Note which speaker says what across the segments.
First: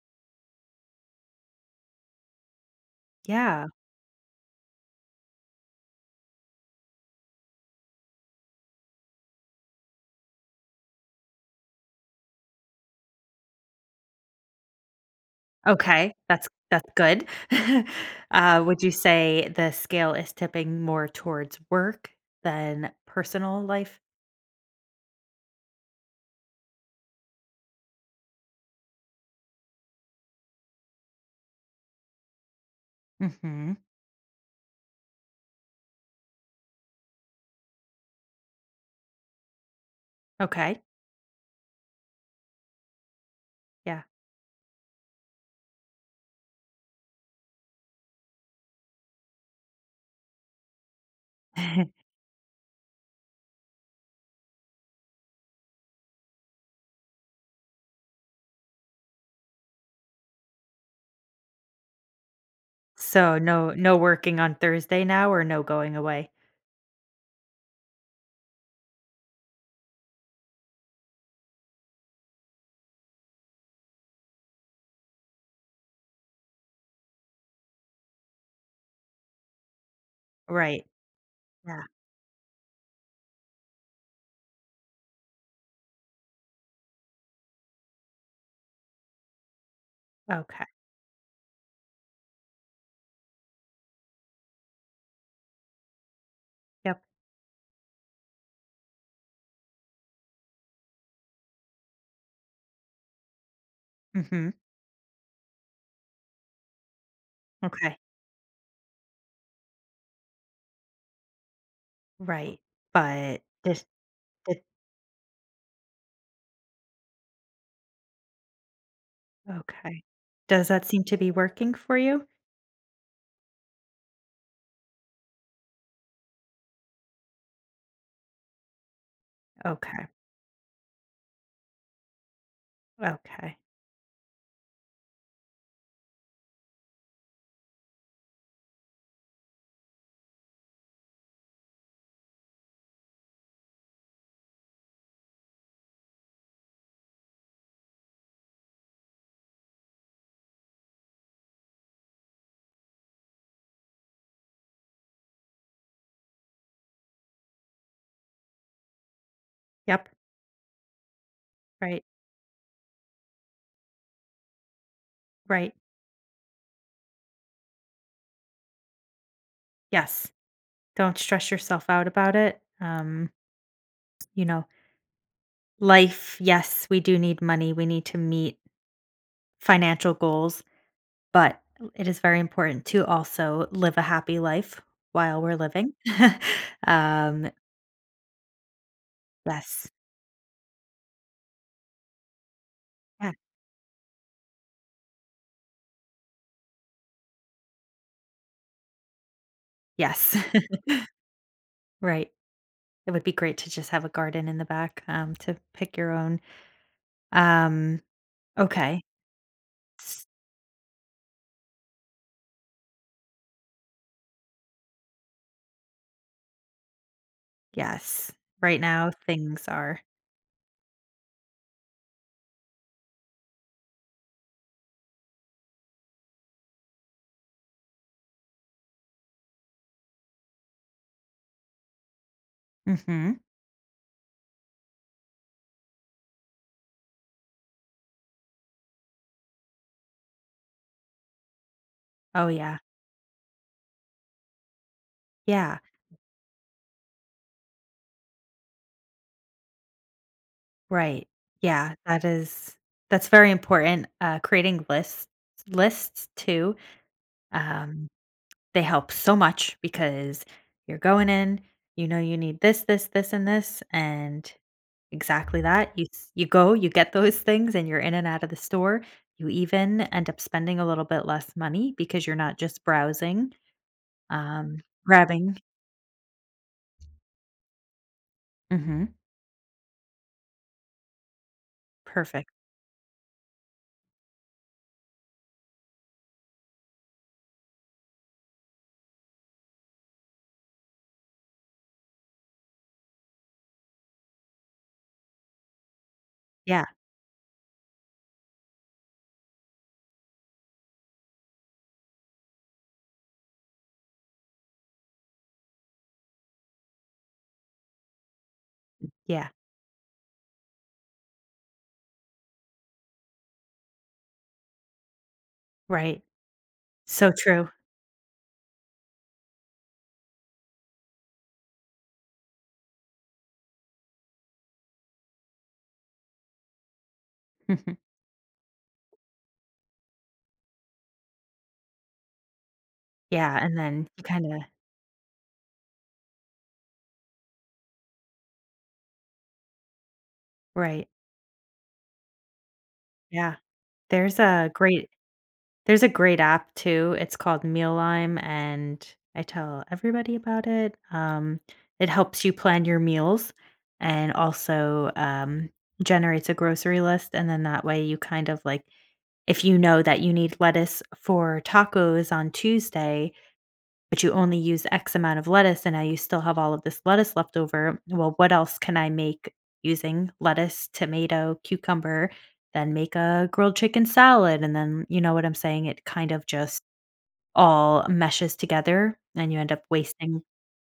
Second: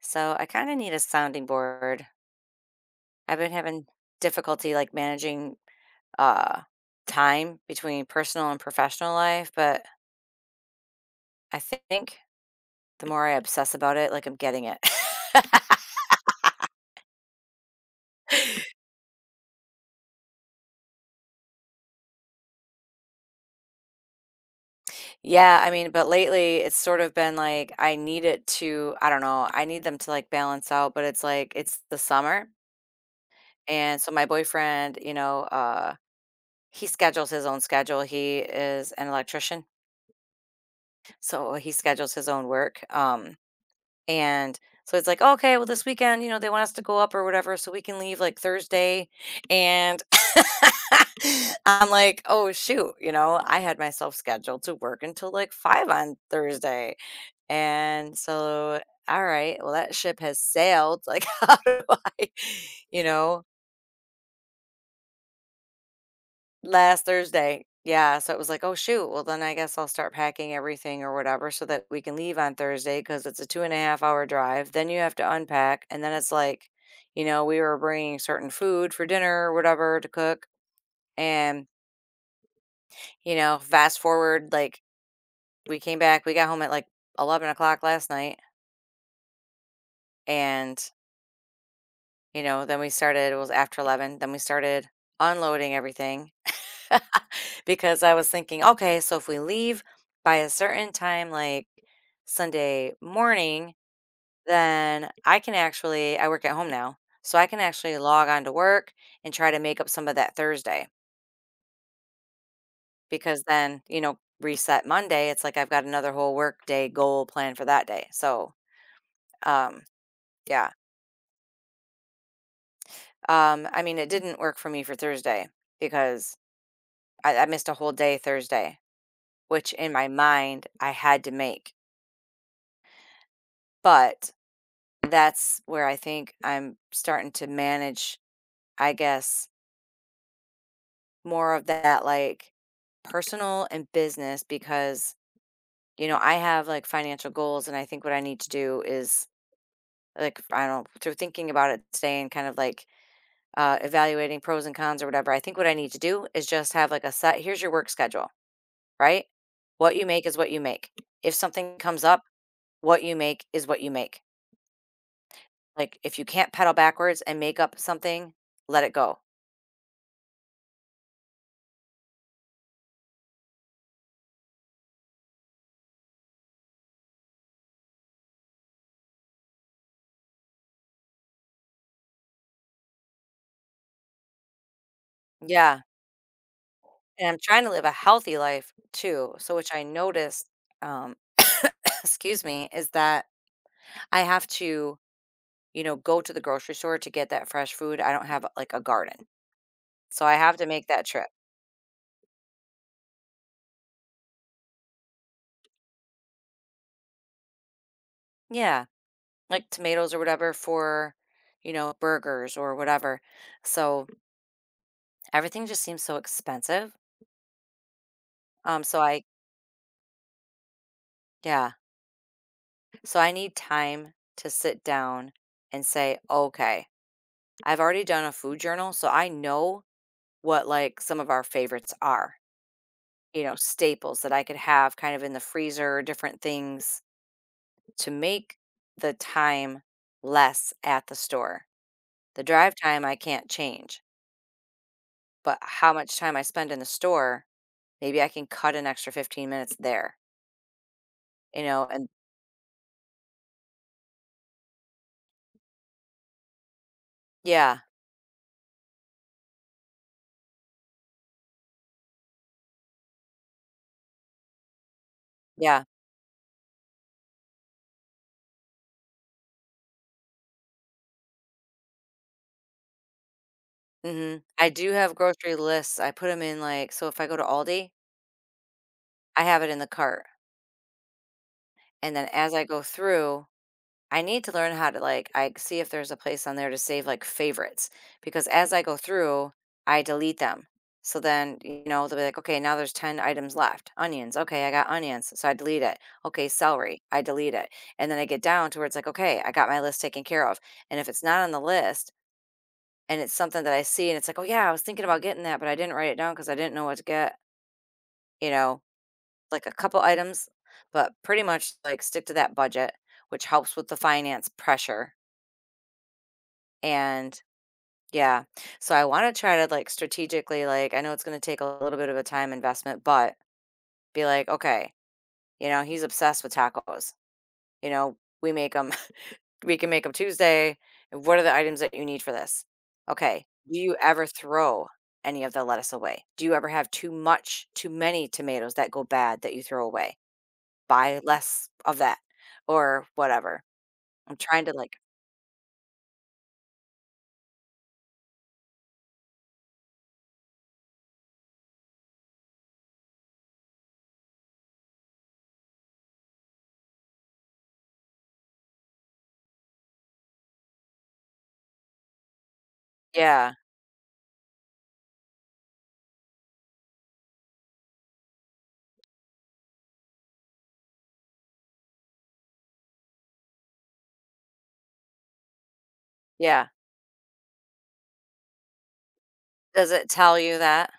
Speaker 1: So I kind of need a sounding board. I've been
Speaker 2: Yeah.
Speaker 1: having difficulty, like, managing uh time between personal and professional life, but I think the more I obsess about it, like, I'm getting it.
Speaker 2: Okay. That's good. Uh, would you say the scale is tipping more towards work than personal life?
Speaker 1: Yeah, I mean, but lately it's sort of been like I need it to, I don't know, I need them to, like, balance out, but it's like it's the summer.
Speaker 2: Mhm.
Speaker 1: And so my boyfriend, you know, he schedules his own schedule. He is an electrician,
Speaker 2: Okay.
Speaker 1: so he schedules his own work.
Speaker 2: Yeah.
Speaker 1: And so it's like, okay, well, this weekend, you know, they want us to go up or whatever, so we can leave, like, Thursday. And I'm like, oh, shoot, you know, I had myself scheduled to work until, like, five on Thursday. And so, all right, well, that ship has sailed. Like, how do I, you
Speaker 2: So
Speaker 1: know?
Speaker 2: no working on Thursday now or no going away?
Speaker 1: Last Thursday. Yeah, so it was like, "Oh, shoot, well, then I guess I'll start packing everything or whatever so that we can leave on Thursday because it's a two-and-a-half-hour drive." Then you have to unpack, and then it's like, you know, we were bringing certain food for dinner or whatever to cook,
Speaker 2: Right.
Speaker 1: and,
Speaker 2: Yeah.
Speaker 1: you know, fast forward, like, we came back, we got home at, like, 11 o'clock last night,
Speaker 2: Okay.
Speaker 1: and, you know, then we started, it was after 11, then we started unloading everything.
Speaker 2: Yep.
Speaker 1: Because I was thinking, okay, so if we leave by a certain time, like Sunday morning,
Speaker 2: Mhm.
Speaker 1: then I can actually, I work at home now. So I can actually
Speaker 2: Okay.
Speaker 1: log on to work and try to make up some of that Thursday,
Speaker 2: Right.
Speaker 1: because
Speaker 2: But
Speaker 1: then,
Speaker 2: this
Speaker 1: you know,
Speaker 2: it
Speaker 1: reset Monday. It's like I've got another whole work day goal planned for that day. So, um,
Speaker 2: okay. Does
Speaker 1: yeah.
Speaker 2: that seem to be working for you?
Speaker 1: I mean, it didn't work for me for Thursday because I missed a whole day Thursday, which in
Speaker 2: Okay.
Speaker 1: my mind I had to make.
Speaker 2: Okay.
Speaker 1: But that's where I think I'm starting to manage, I guess, more of that, like, personal and business because, you know, I have, like, financial goals, and I think what I need to do is, like, I don't, through thinking about it today and kind of, like, evaluating pros and cons or whatever, I think what I need to do is just have, like, a set, here's your work schedule, right? What you
Speaker 2: Yep.
Speaker 1: make is what you make. If something comes
Speaker 2: Right.
Speaker 1: up, what you make is what you make.
Speaker 2: Right.
Speaker 1: Like, if you can't pedal backwards and make up something, let it go.
Speaker 2: Yes. Don't stress yourself out about it. You know, life, yes, we do need money. We need to meet financial goals, but it is very important to also live a happy life while we're
Speaker 1: Yeah.
Speaker 2: living.
Speaker 1: And I'm
Speaker 2: um,
Speaker 1: trying to live a healthy life too. So, which I
Speaker 2: yes.
Speaker 1: noticed, um, excuse me, is that
Speaker 2: Yeah.
Speaker 1: I have to, you know, go to the grocery store to get that fresh food. I don't have, like, a garden. So I
Speaker 2: Yes.
Speaker 1: have to make that trip.
Speaker 2: Right. It would be great to just have a garden in the back to pick your own. Um,
Speaker 1: Yeah.
Speaker 2: okay.
Speaker 1: Like tomatoes or
Speaker 2: S-
Speaker 1: whatever for, you know, burgers or whatever. So everything just seems so expensive.
Speaker 2: Yes. Right
Speaker 1: Um, so
Speaker 2: now,
Speaker 1: I,
Speaker 2: things are.
Speaker 1: yeah. So I need time to sit down and say, okay, I've already done a food journal. So I know what, like, some of our favorites are,
Speaker 2: Hmm.
Speaker 1: you know, staples that I could have kind of in the freezer, different things to make the time less at the store. The
Speaker 2: Oh,
Speaker 1: drive
Speaker 2: yeah.
Speaker 1: time I can't change, but
Speaker 2: Yeah.
Speaker 1: how much time I spend in the store, maybe I can cut an extra 15 minutes there,
Speaker 2: Right.
Speaker 1: you know,
Speaker 2: Yeah,
Speaker 1: and
Speaker 2: that is that's very important, creating lists too,
Speaker 1: yeah,
Speaker 2: um, they help so much because you're going in, you know you need this, this, this, and this, and exactly
Speaker 1: yeah,
Speaker 2: that, you go, you get those things, and you're in and out of the store, you even end up spending a little bit less money because you're not just browsing,
Speaker 1: mhm. I
Speaker 2: um,
Speaker 1: do have
Speaker 2: grabbing.
Speaker 1: grocery lists, I put them in, like, so if I go to Aldi,
Speaker 2: Mhm.
Speaker 1: I have it in the cart, and then
Speaker 2: Perfect.
Speaker 1: as I go through, I need to learn how to, like, I see if there's a place on there to save, like, favorites because as I go through, I delete them. So then, you know, they'll be like, okay, now there's 10 items left. Onions. Okay, I got onions. So I delete it. Okay,
Speaker 2: Yeah,
Speaker 1: celery. I delete it. And then I get down to where it's like, okay, I got my list taken care of. And if it's not on the list and it's something that I see and it's like, oh yeah, I was thinking about getting that, but I didn't write it down because I didn't know what to get, you know,
Speaker 2: yeah,
Speaker 1: like a couple items, but pretty much like stick to that budget, which helps with the finance pressure.
Speaker 2: right. So
Speaker 1: And
Speaker 2: true.
Speaker 1: yeah, so I want to try to, like, strategically, like, I know it's going to take a little bit of a time investment, but be like, okay, you know, he's obsessed with tacos. You know, we make them, we can make them Tuesday. What are the items that you need for this? Okay.
Speaker 2: Yeah, and
Speaker 1: Do you
Speaker 2: then you
Speaker 1: ever
Speaker 2: kinda.
Speaker 1: throw any of the lettuce away? Do you ever have too much, too many tomatoes that go bad that you throw away?
Speaker 2: Right.
Speaker 1: Buy less of that or
Speaker 2: Yeah.
Speaker 1: whatever. I'm
Speaker 2: There's
Speaker 1: trying
Speaker 2: a
Speaker 1: to, like,
Speaker 2: great there's a great app too. It's called Mealime, and I tell everybody about it. It helps you plan your meals, and also generates a grocery list. And then that way you kind of like, if you know that you need lettuce for tacos on Tuesday,
Speaker 1: yeah,
Speaker 2: but you only use X amount of lettuce and now you still have all of this lettuce left over. Well, what else can I make using lettuce, tomato, cucumber, then make a grilled chicken salad? And then, you know what I'm saying? It kind of
Speaker 1: yeah.
Speaker 2: just all meshes together and you end up
Speaker 1: Does it tell
Speaker 2: wasting.
Speaker 1: you that?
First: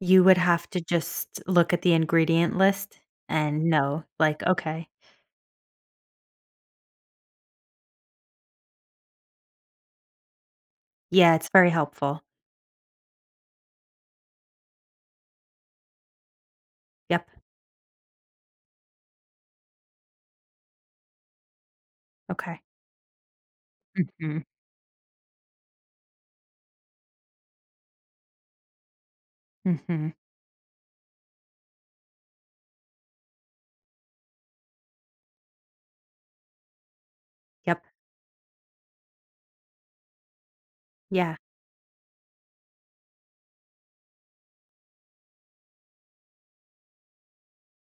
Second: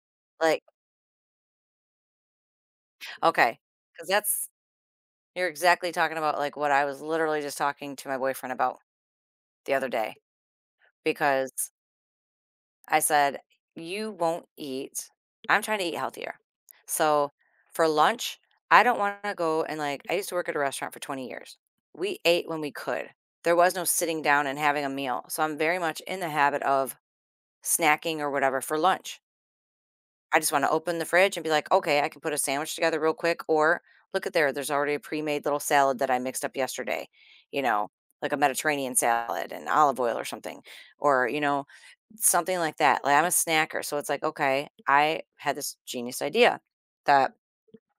Speaker 2: You would
Speaker 1: Like,
Speaker 2: have to just look at the ingredient list
Speaker 1: okay.
Speaker 2: and know,
Speaker 1: Because
Speaker 2: like,
Speaker 1: that's,
Speaker 2: okay,
Speaker 1: you're exactly talking about, like, what I was literally just talking to my boyfriend about the other day
Speaker 2: yeah, it's
Speaker 1: because
Speaker 2: very helpful.
Speaker 1: I said, "You won't eat." I'm trying to eat healthier.
Speaker 2: Yep.
Speaker 1: So, for lunch, I don't wanna go and, like, I used to work at a restaurant for 20 years. We ate when
Speaker 2: Okay.
Speaker 1: we could. There was no sitting
Speaker 2: Hmm.
Speaker 1: down and having a meal, so I'm very much in the habit of snacking or whatever for lunch.
Speaker 2: Hmm.
Speaker 1: I just want to open the fridge and be like, okay, I can put a sandwich together real quick. Or look at there, there's already a pre made little salad that I mixed up yesterday, you
Speaker 2: Yep.
Speaker 1: know, like a Mediterranean salad and olive oil or something, or,
Speaker 2: Yeah.
Speaker 1: you know, something like that. Like, I'm a snacker. So it's like, okay, I had this genius idea that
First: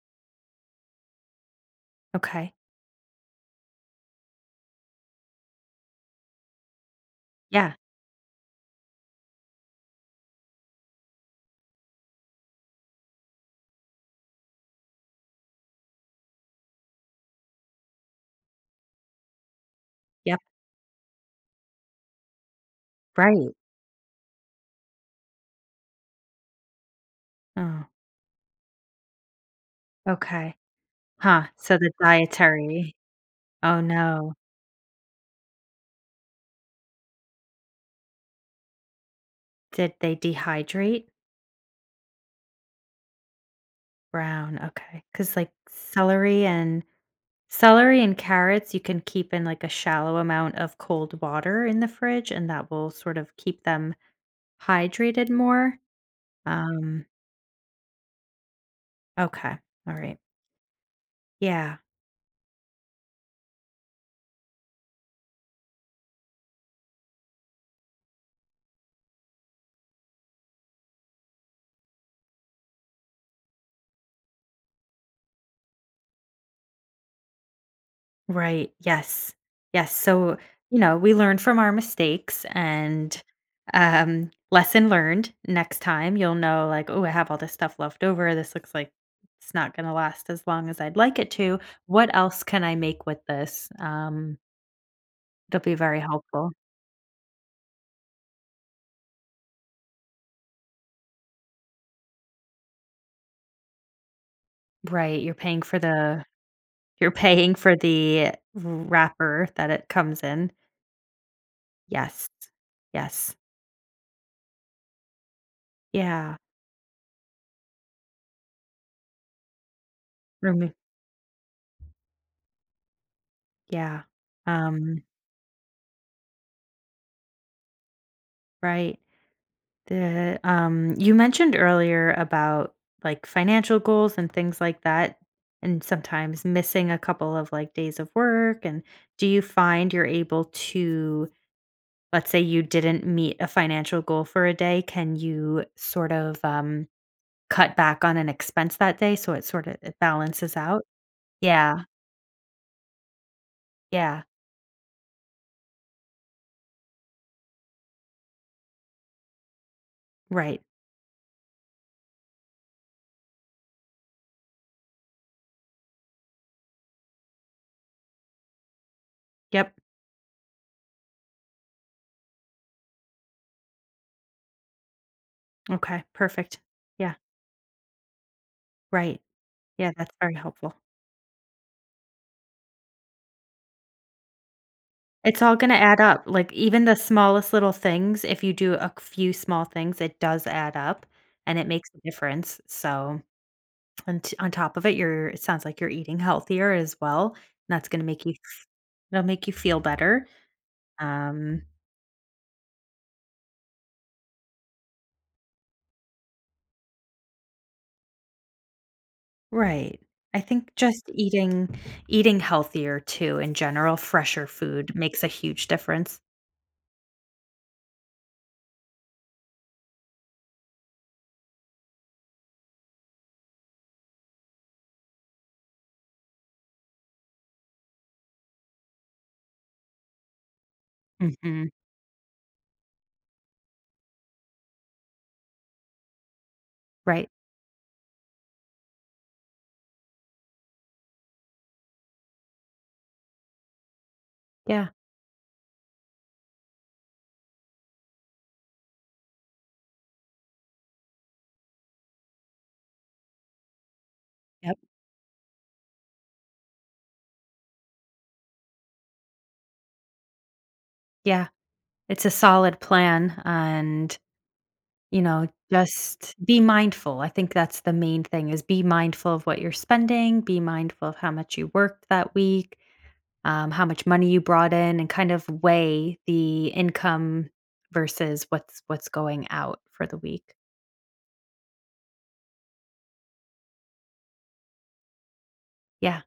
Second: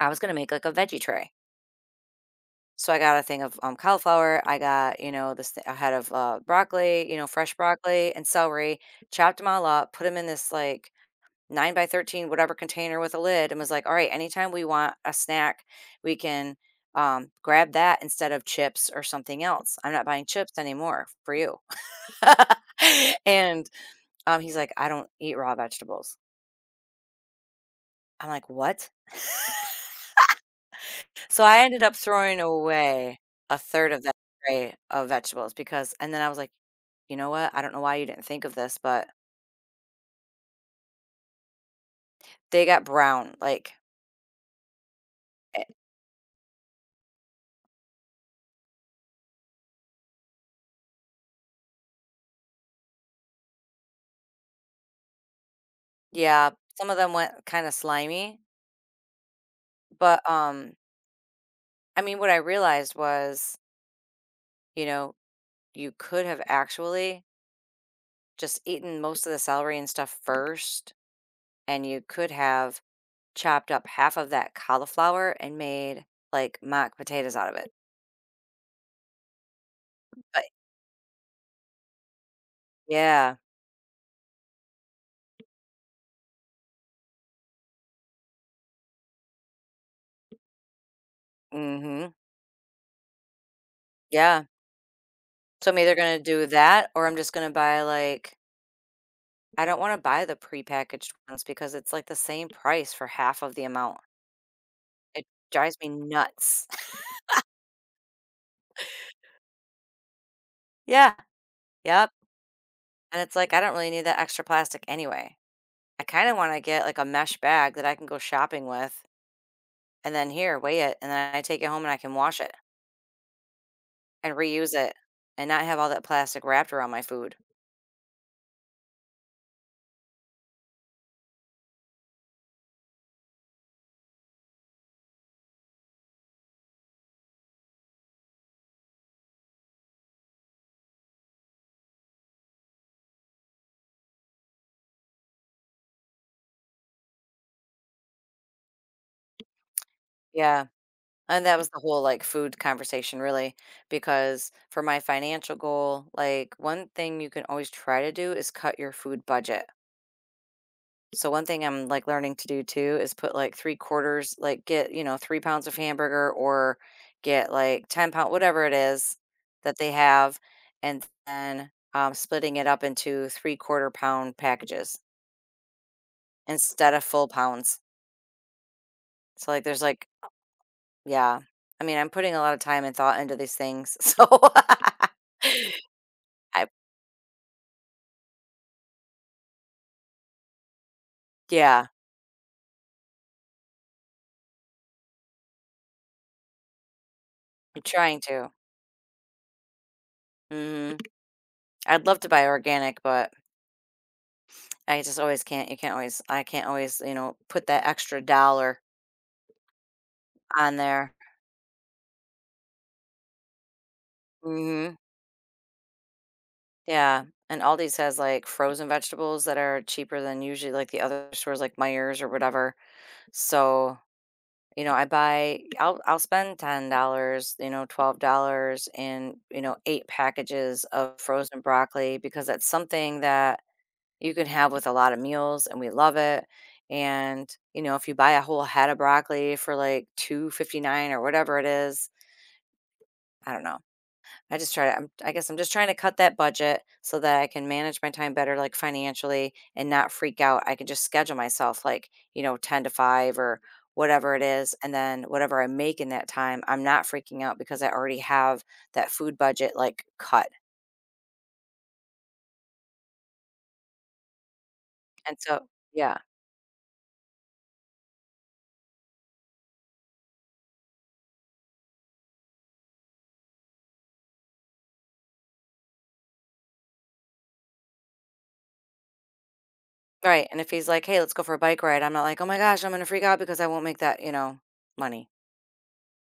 Speaker 1: I was going to make, like, a veggie tray.
Speaker 2: Okay.
Speaker 1: So I got a thing of cauliflower. I got, you know, a head of broccoli, you know, fresh
Speaker 2: Yeah.
Speaker 1: broccoli and celery, chopped them all up, put them in this like 9 by 13 whatever container with a lid and was like, "All right, anytime we want a snack, we can grab that instead of chips or something else. I'm not buying
Speaker 2: Yep.
Speaker 1: chips anymore for you."
Speaker 2: Right.
Speaker 1: And he's like, "I don't eat raw vegetables."
Speaker 2: Oh,
Speaker 1: I'm like, "What?"
Speaker 2: okay.
Speaker 1: So
Speaker 2: Huh,
Speaker 1: I
Speaker 2: so
Speaker 1: ended
Speaker 2: the
Speaker 1: up throwing
Speaker 2: dietary,
Speaker 1: away a
Speaker 2: oh,
Speaker 1: third of that
Speaker 2: no.
Speaker 1: tray of vegetables because, and then I was like, "You know what? I don't know why you didn't think of this, but
Speaker 2: Did they dehydrate?
Speaker 1: they got brown. Like,
Speaker 2: Brown. Okay, because like,
Speaker 1: eh,
Speaker 2: celery and carrots, you can keep in, like, a shallow amount of cold water in the fridge, and that will sort of keep them hydrated more.
Speaker 1: yeah, some of
Speaker 2: Um,
Speaker 1: them went kind of slimy,
Speaker 2: okay,
Speaker 1: but
Speaker 2: alright. Yeah.
Speaker 1: I mean, what I realized was, you know, you could have actually just eaten most of the celery and stuff first, and you could have chopped up half of that cauliflower and made like mock potatoes out of it.
Speaker 2: Right. Yes. Yes. So,
Speaker 1: But
Speaker 2: you know, we learn from our mistakes, and
Speaker 1: yeah,
Speaker 2: um, lesson learned. Next time you'll know like, oh, I have all this stuff left over. This looks like it's not going to last as long as I'd like it to. What
Speaker 1: mhm,
Speaker 2: else can I make with this? Um,
Speaker 1: yeah.
Speaker 2: it'll
Speaker 1: So
Speaker 2: be
Speaker 1: I'm either
Speaker 2: very
Speaker 1: gonna do
Speaker 2: helpful.
Speaker 1: that or I'm just gonna buy like, I don't want to buy the prepackaged ones because it's like the same price for half of the amount.
Speaker 2: Right.
Speaker 1: It drives me nuts.
Speaker 2: You're paying for the wrapper that it comes in.
Speaker 1: Yeah, yep.
Speaker 2: Yes.
Speaker 1: And it's
Speaker 2: Yes.
Speaker 1: like I don't really need that extra plastic anyway. I kinda
Speaker 2: Yeah.
Speaker 1: wanna get, like, a mesh bag that I can go shopping with, and then, "Here,
Speaker 2: Remo-
Speaker 1: weigh it," and then I take it home and I can wash it
Speaker 2: Yeah.
Speaker 1: and reuse it
Speaker 2: Um
Speaker 1: and not have all that plastic wrapped around my food.
Speaker 2: right. The You mentioned earlier about like financial goals and things like that, and sometimes missing a couple of like days of work. And do you find you're able to, let's say you didn't meet a financial goal for a day, can you sort of cut back on an expense that day so it sort of it balances
Speaker 1: Yeah,
Speaker 2: out?
Speaker 1: and that was the
Speaker 2: Yeah,
Speaker 1: whole, like, food conversation really,
Speaker 2: yeah,
Speaker 1: because for my financial goal, like, one thing you can always try to do is cut your food budget.
Speaker 2: right.
Speaker 1: So one thing I'm like learning to do too is put like three quarters, like get, you know, 3 pounds of hamburger or get like 10 pound, whatever it is
Speaker 2: Yep.
Speaker 1: that they have. And then splitting it up into three quarter pound packages
Speaker 2: Okay, perfect.
Speaker 1: instead of
Speaker 2: Yeah,
Speaker 1: full pounds.
Speaker 2: right.
Speaker 1: So like there's
Speaker 2: Yeah,
Speaker 1: like,
Speaker 2: that's very helpful.
Speaker 1: yeah, I mean, I'm putting a lot of time and thought into these things. So
Speaker 2: It's all gonna add up, like,
Speaker 1: I,
Speaker 2: even the smallest little things, if you do a few small things, it does add up, and it
Speaker 1: yeah,
Speaker 2: makes a difference, so, on top of it, you're it sounds like you're eating healthier as well, and
Speaker 1: I'm
Speaker 2: that's gonna
Speaker 1: trying
Speaker 2: make you
Speaker 1: to.
Speaker 2: f it'll make you feel better,
Speaker 1: Hmm.
Speaker 2: um.
Speaker 1: I'd love to buy organic, but I just always can't you can't always, you know, put that extra dollar
Speaker 2: Right. I think
Speaker 1: on
Speaker 2: just
Speaker 1: there.
Speaker 2: eating healthier too, in general, fresher food
Speaker 1: Mhm.
Speaker 2: makes a huge difference.
Speaker 1: Yeah, and Aldi's has, like, frozen vegetables that are cheaper than usually, like, the other stores, like Meijer or whatever. So, you know, I'll spend $10, you know, $12 in, you know, 8 packages of frozen
Speaker 2: Mhm.
Speaker 1: broccoli because that's something that you can have with a lot of meals and we love it.
Speaker 2: Right.
Speaker 1: And, you know, if you buy a whole head of broccoli for like 2.59 or whatever it is, I don't know. I just try
Speaker 2: Yeah.
Speaker 1: to I guess I'm just trying to cut that budget so that I can manage my time better like financially and not freak out. I can just schedule myself like, you know, 10 to 5 or whatever it is
Speaker 2: Yep.
Speaker 1: and then whatever I make in that time, I'm not freaking out because I already have that food budget like cut.
Speaker 2: Yeah. It's a solid plan, and you
Speaker 1: And
Speaker 2: know,
Speaker 1: so, yeah.
Speaker 2: just be mindful. I think that's the main thing is be mindful of what you're spending, be mindful of how much you worked that week, how much money you brought in, and kind of weigh the income versus what's going out for the
Speaker 1: Right,
Speaker 2: week.
Speaker 1: and if he's like, "Hey, let's go for a bike ride," I'm not like, "Oh my gosh, I'm gonna freak out because I won't make that, you know, money."
Speaker 2: Yeah.